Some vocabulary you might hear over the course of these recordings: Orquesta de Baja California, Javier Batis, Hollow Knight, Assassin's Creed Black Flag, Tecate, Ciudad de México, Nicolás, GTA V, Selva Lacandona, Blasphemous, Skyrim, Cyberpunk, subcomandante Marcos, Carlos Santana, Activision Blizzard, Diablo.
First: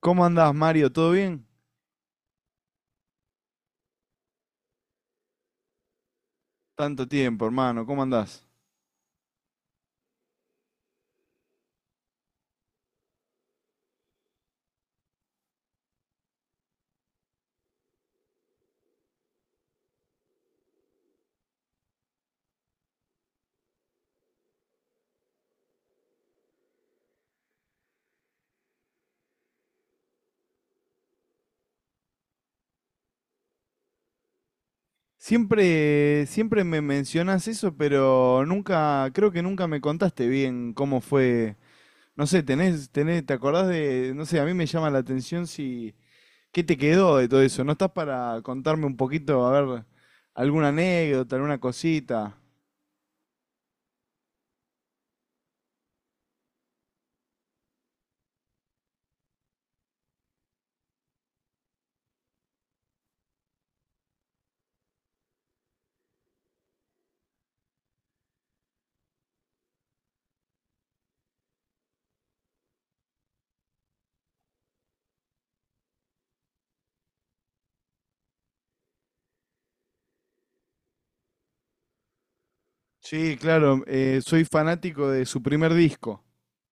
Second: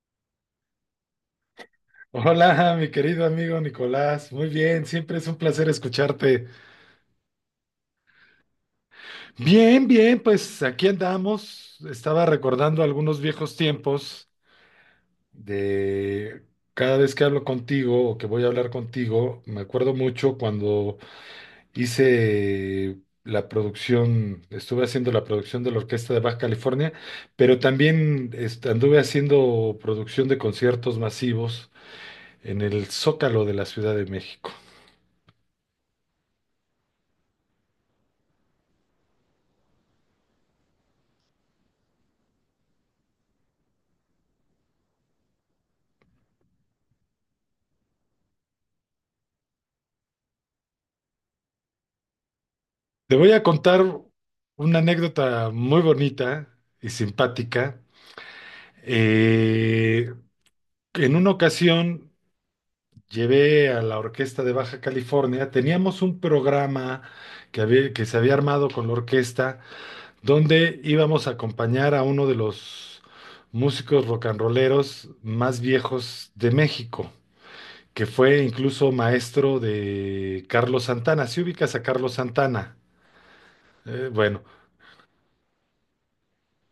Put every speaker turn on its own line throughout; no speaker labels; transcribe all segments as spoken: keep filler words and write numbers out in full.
¿Cómo andás, Mario? ¿Todo bien?
Hola, mi querido amigo Nicolás. Muy bien, siempre es un placer escucharte.
Tanto tiempo, hermano. ¿Cómo andás?
Bien, bien, pues aquí andamos. Estaba recordando algunos viejos tiempos de cada vez que hablo contigo o que voy a hablar contigo, me acuerdo mucho cuando hice la producción, estuve haciendo la producción de la Orquesta de Baja California, pero también est- anduve haciendo producción de conciertos masivos en el Zócalo de la Ciudad de México.
Siempre, siempre me mencionás eso, pero nunca, creo que nunca me contaste bien cómo fue. No sé, tenés, tenés, ¿te acordás de, no sé, a mí me llama la atención si, ¿qué te quedó de todo eso? ¿No estás para contarme un poquito, a ver, alguna anécdota, alguna cosita?
Te voy a contar una anécdota muy bonita y simpática. Eh, en una ocasión llevé a la Orquesta de Baja California, teníamos un programa que había- que se había armado con la orquesta, donde íbamos a acompañar a uno de los músicos rock and rolleros más viejos de México, que fue incluso maestro de Carlos Santana. Si ubicas a Carlos Santana,
Sí, claro,
Eh,
eh,
bueno.
soy fanático de su primer disco.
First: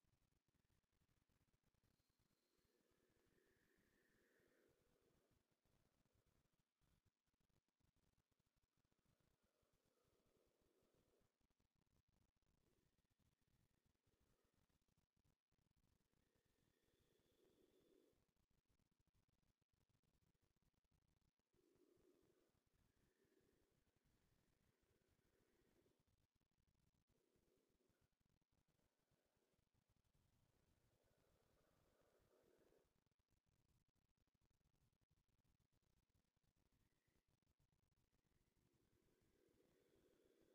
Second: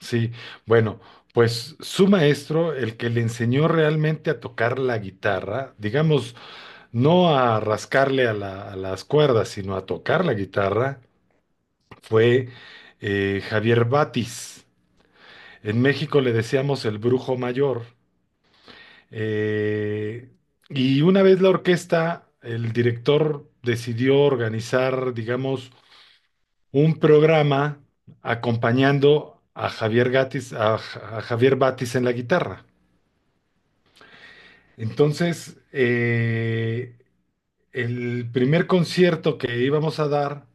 Sí, bueno, pues su maestro, el que le enseñó realmente a tocar la guitarra, digamos, no a rascarle a la- a las cuerdas, sino a tocar la guitarra, fue eh, Javier Batis. En México le decíamos el brujo mayor. Eh, y una vez la orquesta, el director decidió organizar, digamos, un programa acompañando a Javier Gatis, a a Javier Batis en la guitarra. Entonces, eh, el primer concierto que íbamos a dar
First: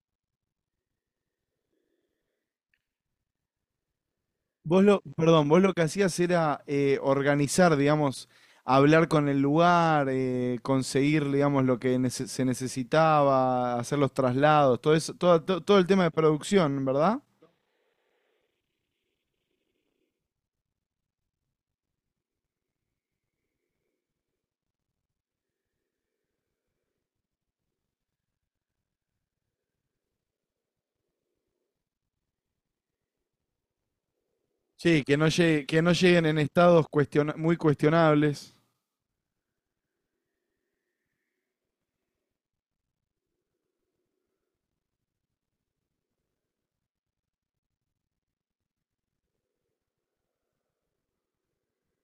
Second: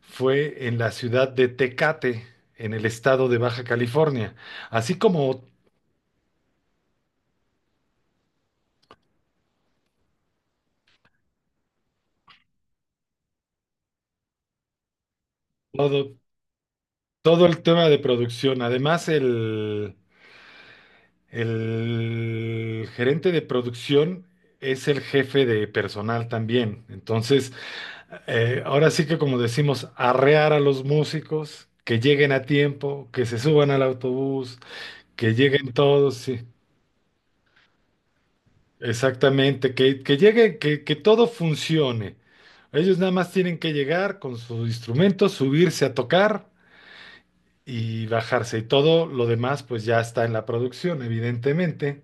fue en la ciudad de Tecate, en el estado de Baja California,
Vos
así
lo,
como
perdón, vos lo que hacías era eh, organizar, digamos, hablar con el lugar, eh, conseguir, digamos, lo que nece- se necesitaba, hacer los traslados, todo eso, todo, to- todo el tema de
todo,
producción, ¿verdad?
todo el tema de producción. Además, el, el gerente de producción es el jefe de personal también. Entonces, eh, ahora sí que como decimos, arrear a los músicos, que lleguen a tiempo, que se suban al autobús,
Sí, que no
que
llegue-
lleguen
que no
todos,
lleguen en
sí.
estados cuestiona- muy cuestionables.
Exactamente, que, que llegue, que, que todo funcione. Ellos nada más tienen que llegar con su instrumento, subirse a tocar y bajarse. Y todo lo demás pues ya está en la producción, evidentemente.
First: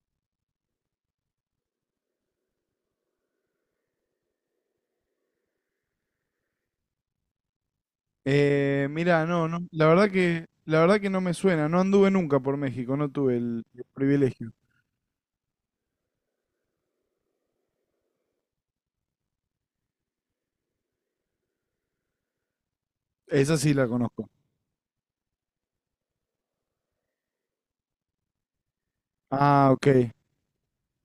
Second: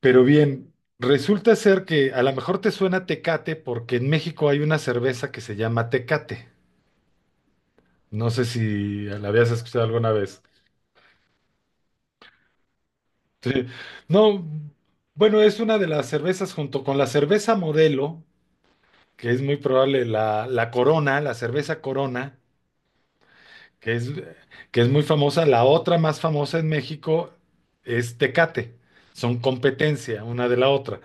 Pero bien, resulta ser que a lo mejor te suena Tecate porque en México hay una cerveza que se llama Tecate. No sé
Eh,
si
mira,
la
no,
habías
no,
escuchado
la verdad
alguna vez.
que, la verdad que no me suena, no anduve nunca por México, no tuve el
Sí.
el
No,
privilegio.
bueno, es una de las cervezas junto con la cerveza modelo, que es muy probable la, la Corona, la cerveza Corona,
Esa sí la
que es,
conozco.
que es muy famosa. La otra más famosa en México es Tecate. Son
Ah, ok.
competencia una de la otra.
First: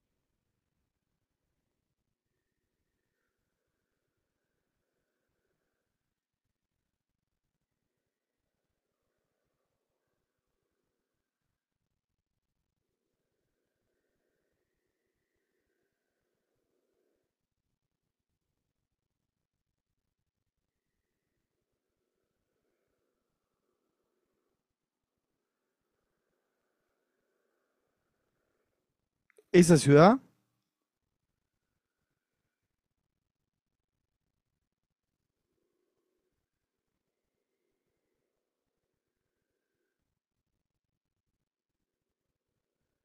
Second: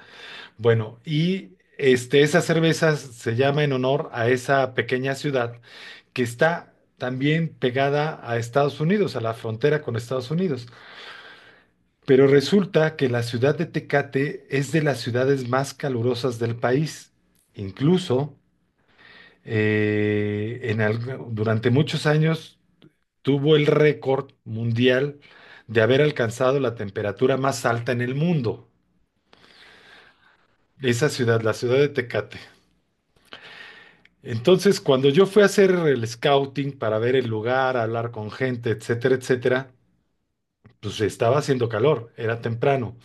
Bueno, y este, esa cerveza se llama en honor a esa pequeña ciudad que está también pegada a Estados Unidos, a la frontera con Estados Unidos. Pero resulta que la ciudad de Tecate es de las ciudades más calurosas del país. Incluso eh, en al- durante muchos años tuvo el récord mundial de haber alcanzado la temperatura más alta en el mundo,
¿Esa ciudad?
esa ciudad, la ciudad de Tecate. Entonces, cuando yo fui a hacer el scouting para ver el lugar, hablar con gente, etcétera, etcétera, pues estaba haciendo calor, era temprano,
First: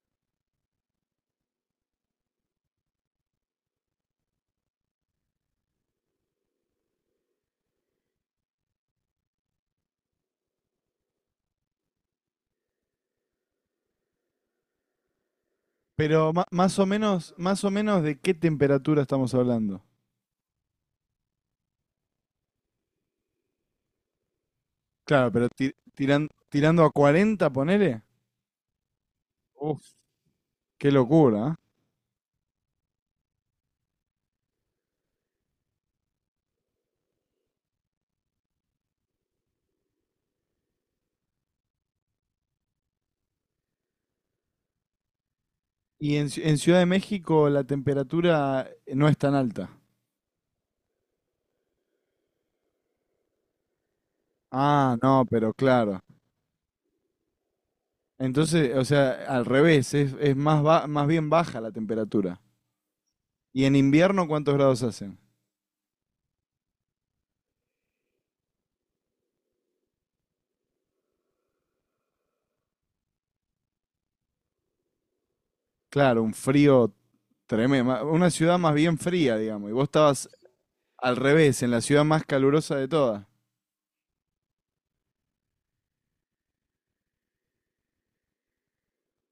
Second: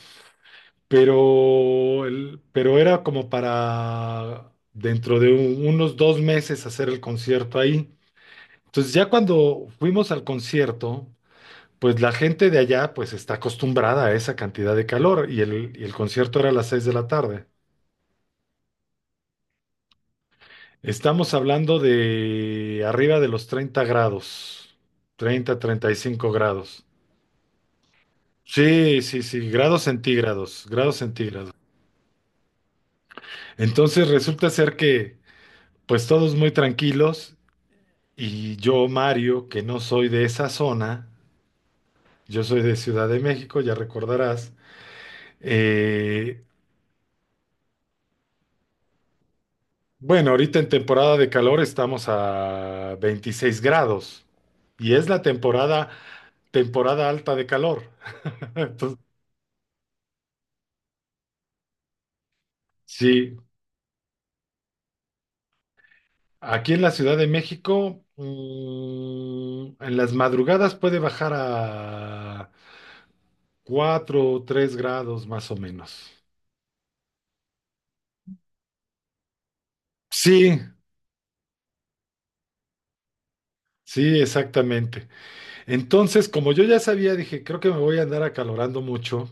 pero, el- pero era como para dentro de un- unos dos meses hacer el concierto ahí. Entonces, ya cuando fuimos al concierto, pues la gente de allá pues está acostumbrada a esa cantidad de calor y el, y el
Pero
concierto
ma-
era a las
más
seis
o
de la
menos,
tarde.
más o menos de qué temperatura estamos hablando.
Estamos hablando de arriba de los treinta grados,
Claro, pero
treinta
ti-
treinta y
tiran-
cinco
tirando
grados.
a cuarenta, ponele.
Sí, sí, sí, grados
Uf,
centígrados,
qué
grados
locura,
centígrados.
¿eh?
Entonces resulta ser que pues todos muy tranquilos y yo, Mario, que no soy de esa zona, yo soy de Ciudad de México, ya recordarás.
Y en,
eh,
Ci- en Ciudad de México la temperatura no es tan alta.
Bueno, ahorita en temporada de calor estamos a veintiséis grados y
Ah,
es la
no, pero
temporada,
claro.
temporada alta de calor.
Entonces, o
Entonces,
sea, al revés, es, es más, ba- más bien baja la temperatura.
sí,
¿Y en invierno cuántos grados hacen?
aquí en la Ciudad de México, mm, en las madrugadas puede bajar a cuatro o tres grados más o menos.
Claro, un frío tremendo. Una ciudad más bien fría, digamos. Y vos estabas
Sí,
al revés, en la ciudad más calurosa de todas.
sí, exactamente. Entonces, como yo ya sabía, dije, creo que me voy a andar acalorando mucho.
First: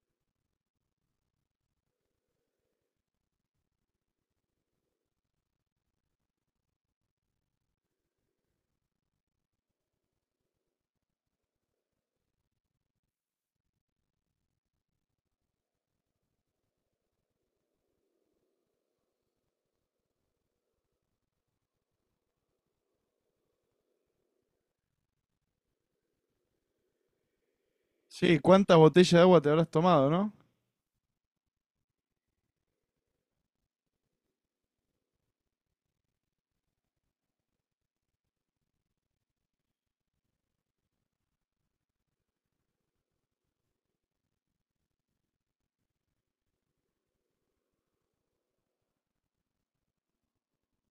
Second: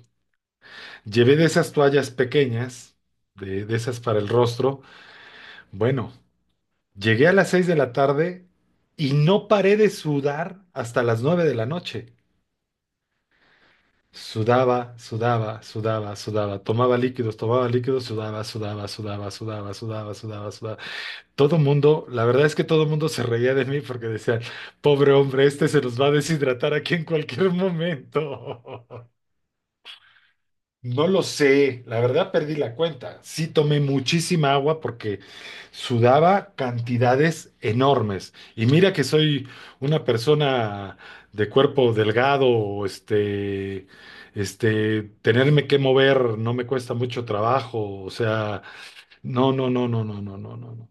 Llevé de esas toallas pequeñas, de, de esas para el rostro. Bueno. Llegué a las seis de la tarde y no paré de sudar hasta las nueve de la noche. Sudaba, sudaba, sudaba, sudaba. Tomaba líquidos, tomaba líquidos, sudaba, sudaba, sudaba, sudaba, sudaba, sudaba, sudaba. Todo mundo, la verdad es que todo mundo se reía de mí porque decían, pobre hombre, este se nos va a deshidratar aquí en cualquier
Sí, ¿cuántas
momento.
botellas de agua te habrás tomado, no?
No lo sé, la verdad perdí la cuenta. Sí tomé muchísima agua porque sudaba cantidades enormes. Y mira que soy una persona de cuerpo delgado, este, este, tenerme que mover no me cuesta mucho trabajo. O sea, no, no, no, no, no, no, no, no, no.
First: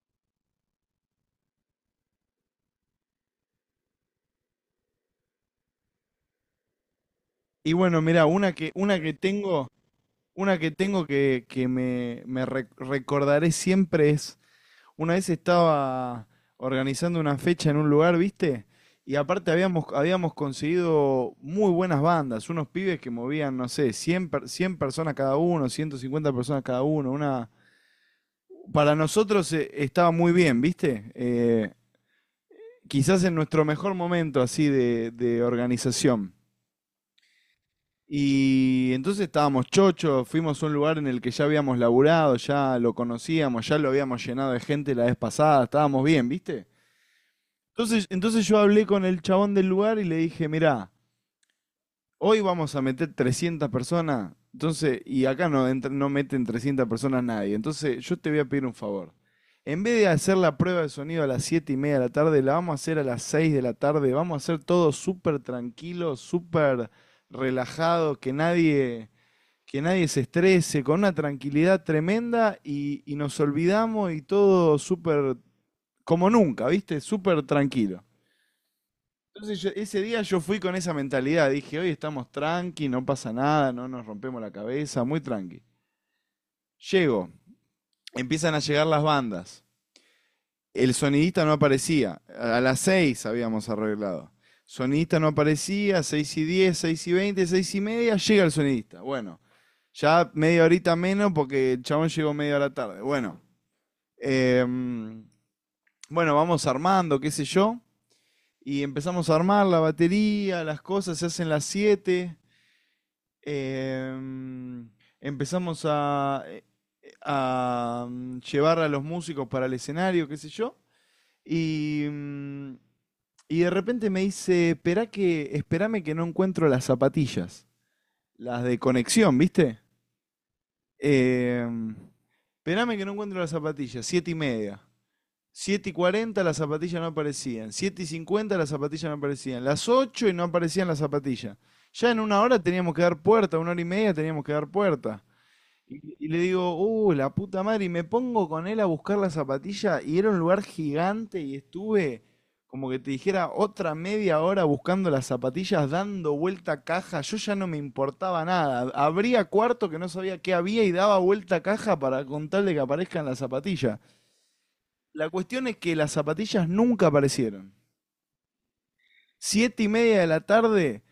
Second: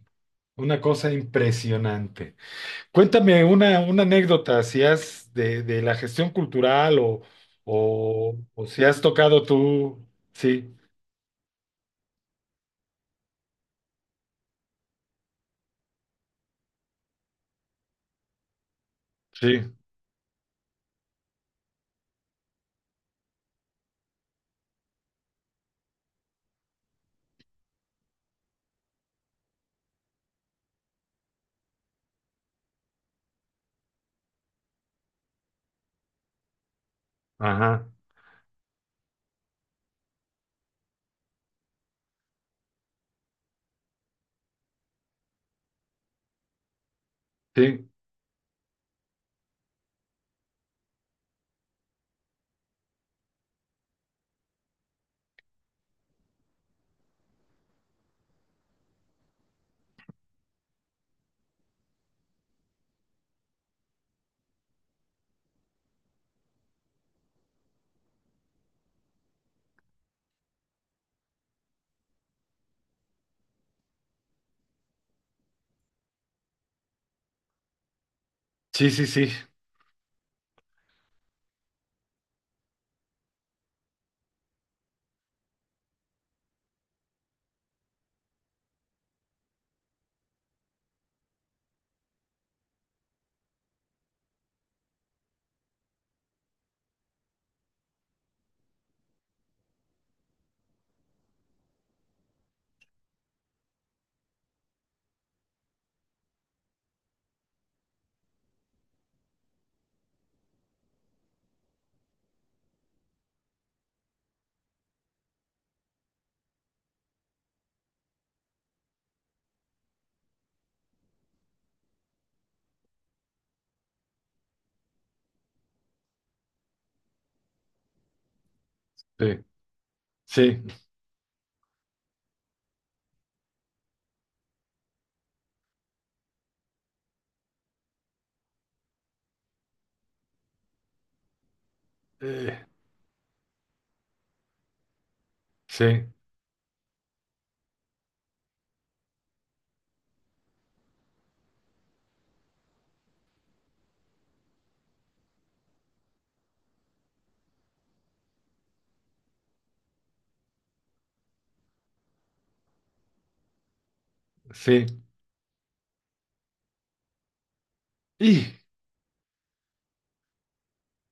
Una cosa impresionante. Cuéntame una, una anécdota, si has de, de la gestión cultural o,
Y bueno, mirá,
o,
una
o
que,
si
una
has
que
tocado
tengo,
tú.
una que
Sí.
tengo que, que me, me re- recordaré siempre es, una vez estaba organizando una fecha en un lugar, ¿viste? Y aparte
Sí,
habíamos, habíamos conseguido muy buenas bandas, unos pibes que movían, no sé, cien per- cien personas cada uno, ciento cincuenta personas cada uno, una... Para nosotros, eh, estaba muy bien, ¿viste? Eh, quizás en nuestro mejor momento así de de organización.
ajá,
Y entonces estábamos chochos, fuimos a un lugar en el que ya habíamos laburado, ya lo conocíamos, ya lo habíamos llenado de gente la vez pasada, estábamos bien, ¿viste?
sí,
Entonces, entonces yo hablé con el chabón del lugar y le dije, mirá, hoy vamos a meter trescientas personas. Entonces, y acá no, entra- no meten trescientas personas nadie, entonces yo te voy a pedir un favor. En vez de hacer la prueba de sonido a las siete y media de la tarde, la vamos a hacer a las seis de la tarde, vamos a hacer todo súper tranquilo, súper relajado, que nadie que nadie se estrese, con una tranquilidad tremenda y, y nos olvidamos y todo súper, como nunca, ¿viste? Súper tranquilo.
sí, sí, sí,
Entonces yo- ese día yo fui con esa mentalidad, dije, hoy estamos tranqui, no pasa nada, no nos rompemos la cabeza, muy tranqui. Llego, empiezan a llegar las bandas. El sonidista no aparecía. A las seis habíamos arreglado. Sonidista no aparecía. Seis y diez, seis y veinte, seis y media, llega el sonidista. Bueno, ya media horita menos porque el chabón llegó media hora tarde. Bueno, em, bueno, vamos armando, qué sé yo. Y empezamos a armar la batería, las cosas, se hacen las siete. em, Empezamos a, a mm, llevar a los músicos para el escenario, qué sé yo. Y, mm, Y de repente me dice, esperá que, esperame que no encuentro las zapatillas, las de conexión,
sí,
¿viste?
sí,
Em, Esperame que no encuentro las zapatillas, siete y media. Siete y cuarenta las zapatillas no aparecían, siete y cincuenta las zapatillas no aparecían, las ocho y no aparecían las zapatillas. Ya en una hora
eh,
teníamos que dar puerta, una hora y media teníamos que dar puerta.
sí,
Y, y le digo, uh, la puta madre, y me pongo con él a buscar la zapatilla y era un lugar gigante y estuve, como que te dijera, otra media hora buscando las zapatillas, dando vuelta a caja, yo ya no me importaba nada, abría cuarto que no sabía qué había y daba vuelta a caja para contarle que aparezcan las zapatillas.
sí,
La cuestión es que las zapatillas nunca aparecieron.
y,
Siete y media de la tarde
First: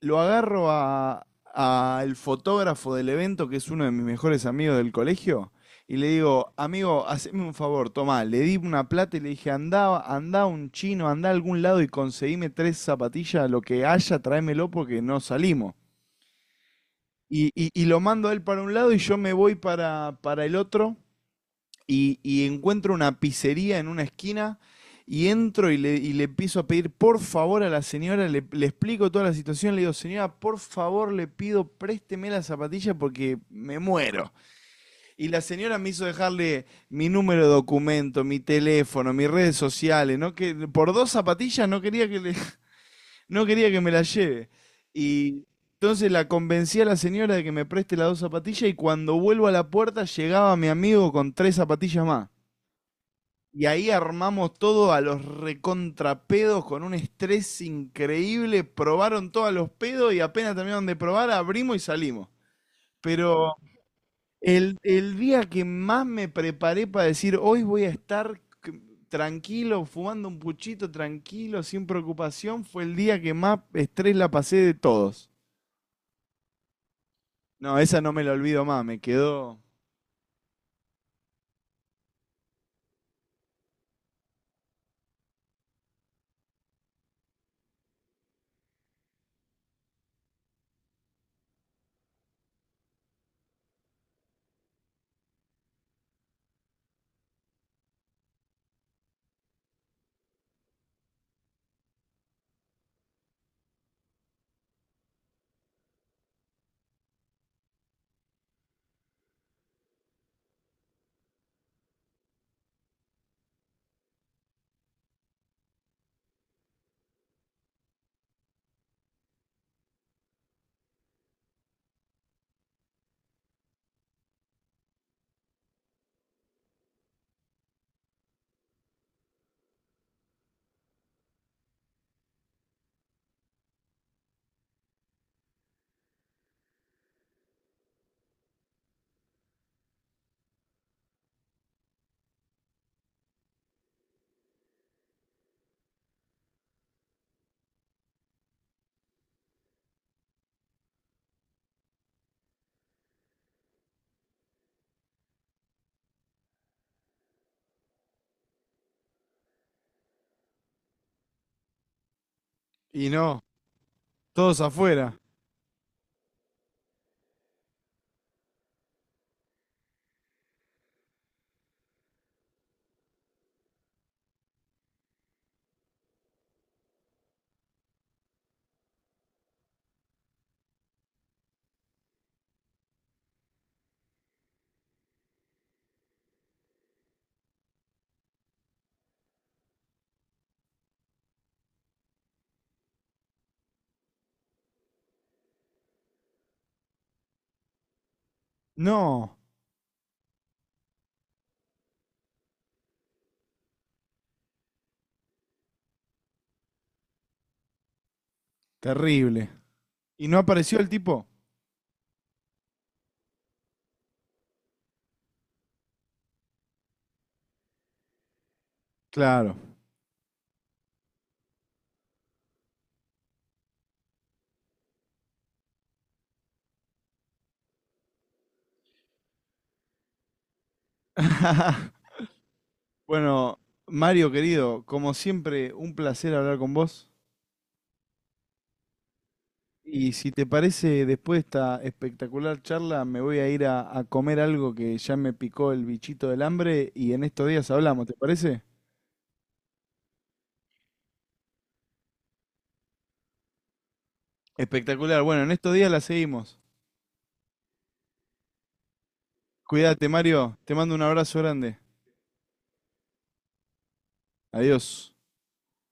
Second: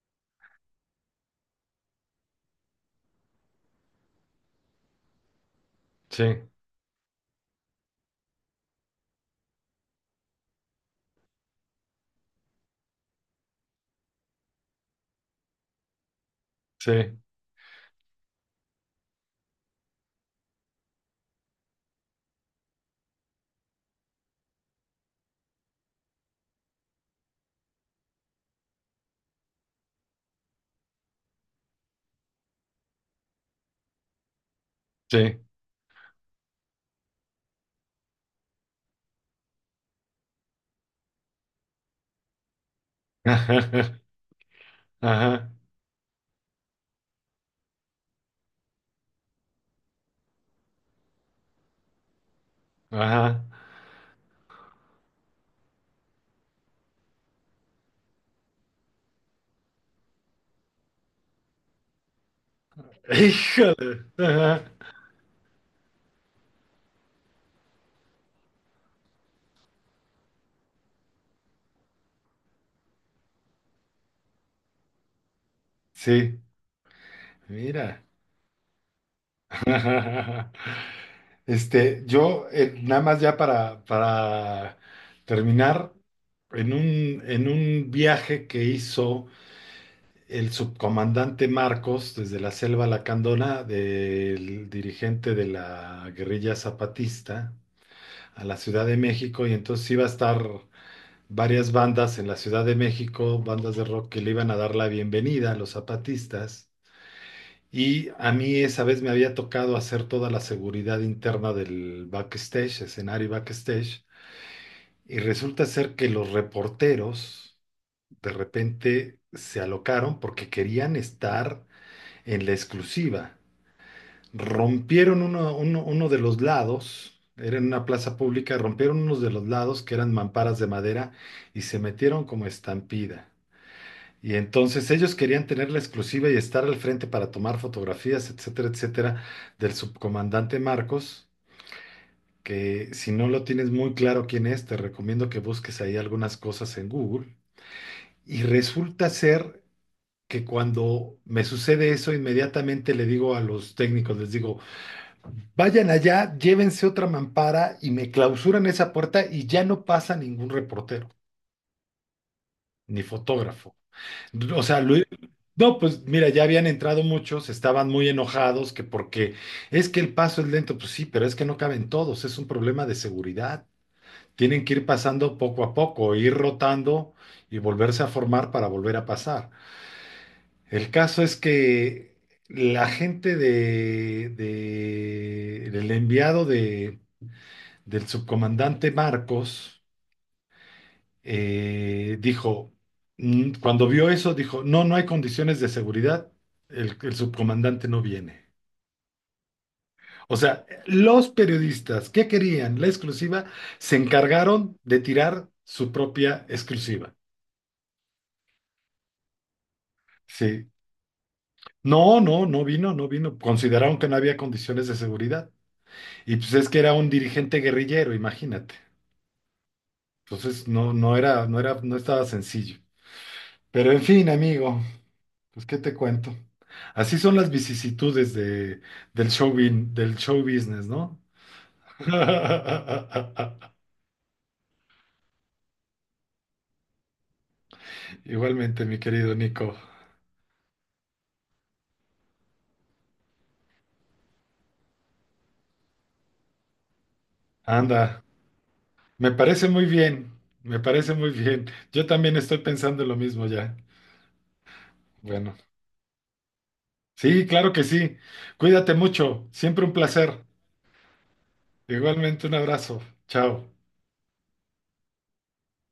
lo agarro a, a el fotógrafo del evento, que es uno de mis mejores amigos del colegio, y le
sí,
digo, amigo, haceme un favor, tomá, le di una plata y le dije, andá, andá un chino, andá a algún lado y conseguime tres zapatillas, lo que haya, tráemelo porque no salimos.
sí,
Y, y- y lo mando a él para un lado y yo me voy para, para el otro y, y encuentro una pizzería en una esquina y entro y le, y le empiezo a pedir por favor a la señora, le, le explico toda la situación, le digo, señora, por favor le pido, présteme la zapatilla porque me muero. Y la
sí,
señora me hizo dejarle mi número de documento, mi teléfono, mis redes sociales, ¿no? Que por dos zapatillas no quería que, le- no quería que me
ajá,
la lleve. Y
ajá,
entonces la convencí a la señora de que me preste las dos zapatillas y cuando vuelvo a la puerta llegaba mi amigo con tres zapatillas más.
ajá,
Y ahí armamos todo a los recontrapedos con un estrés increíble. Probaron todos los pedos y apenas terminaron de probar, abrimos y salimos.
ij,
Pero
ajá,
el, el día que más me preparé para decir, hoy voy a estar c- tranquilo, fumando un puchito tranquilo, sin preocupación, fue el día que más estrés la pasé de todos.
sí,
No, esa
mira,
no me la olvido más, me quedó.
este, yo, eh, nada más ya para, para terminar, en un, en un viaje que hizo el subcomandante Marcos desde la Selva Lacandona, del dirigente de la guerrilla zapatista, a la Ciudad de México, y entonces iba a estar varias bandas en la Ciudad de México, bandas de rock que le iban a dar la bienvenida a los zapatistas. Y a mí esa vez me había tocado hacer toda la seguridad interna del backstage, escenario y backstage, y resulta ser que los reporteros de repente se alocaron porque querían estar en la exclusiva. Rompieron uno, uno- uno de los lados, era en una plaza pública, rompieron unos de los lados que eran mamparas de madera y se metieron como estampida. Y entonces ellos querían tener la exclusiva y estar al frente para tomar fotografías, etcétera, etcétera, del subcomandante Marcos, que si no lo tienes muy claro quién es, te recomiendo que busques ahí algunas cosas en Google. Y resulta ser que cuando me sucede eso, inmediatamente le digo a los técnicos, les digo, vayan allá, llévense otra mampara y me clausuran esa puerta y ya no pasa ningún reportero ni
Y no,
fotógrafo.
todos
O sea, lo-
afuera.
no, pues mira, ya habían entrado muchos, estaban muy enojados que porque es que el paso es lento, pues sí, pero es que no caben todos, es un problema de seguridad. Tienen que ir pasando poco a poco, ir rotando y volverse a formar para volver a pasar. El caso es que la gente de, de- del enviado de del subcomandante Marcos, eh, dijo, mm, cuando vio eso, dijo, no, no hay condiciones de seguridad, el, el subcomandante no viene.
No,
O sea, los periodistas que querían la exclusiva se encargaron de tirar su propia exclusiva.
terrible. ¿Y no
Sí.
apareció el tipo?
No, no, no vino, no vino. Consideraron que no había condiciones de seguridad. Y pues es que era un dirigente guerrillero, imagínate.
Claro.
Entonces no, no era, no era, no estaba sencillo. Pero en fin, amigo, pues, ¿qué te cuento? Así son las vicisitudes de, del show, bin- del show business, ¿no?
Bueno, Mario querido, como siempre, un placer hablar con vos.
Igualmente, mi querido Nico.
Y si te parece, después de esta espectacular charla, me voy a ir a, a comer algo que ya me picó el bichito del hambre y en estos días hablamos, ¿te
Anda,
parece?
me parece muy bien, me parece muy bien. Yo también estoy pensando en lo mismo ya.
Espectacular. Bueno, en
Bueno,
estos días la seguimos.
sí, claro que sí. Cuídate mucho, siempre un
Cuídate,
placer.
Mario. Te mando un abrazo grande.
Igualmente, un abrazo. Chao.
Adiós.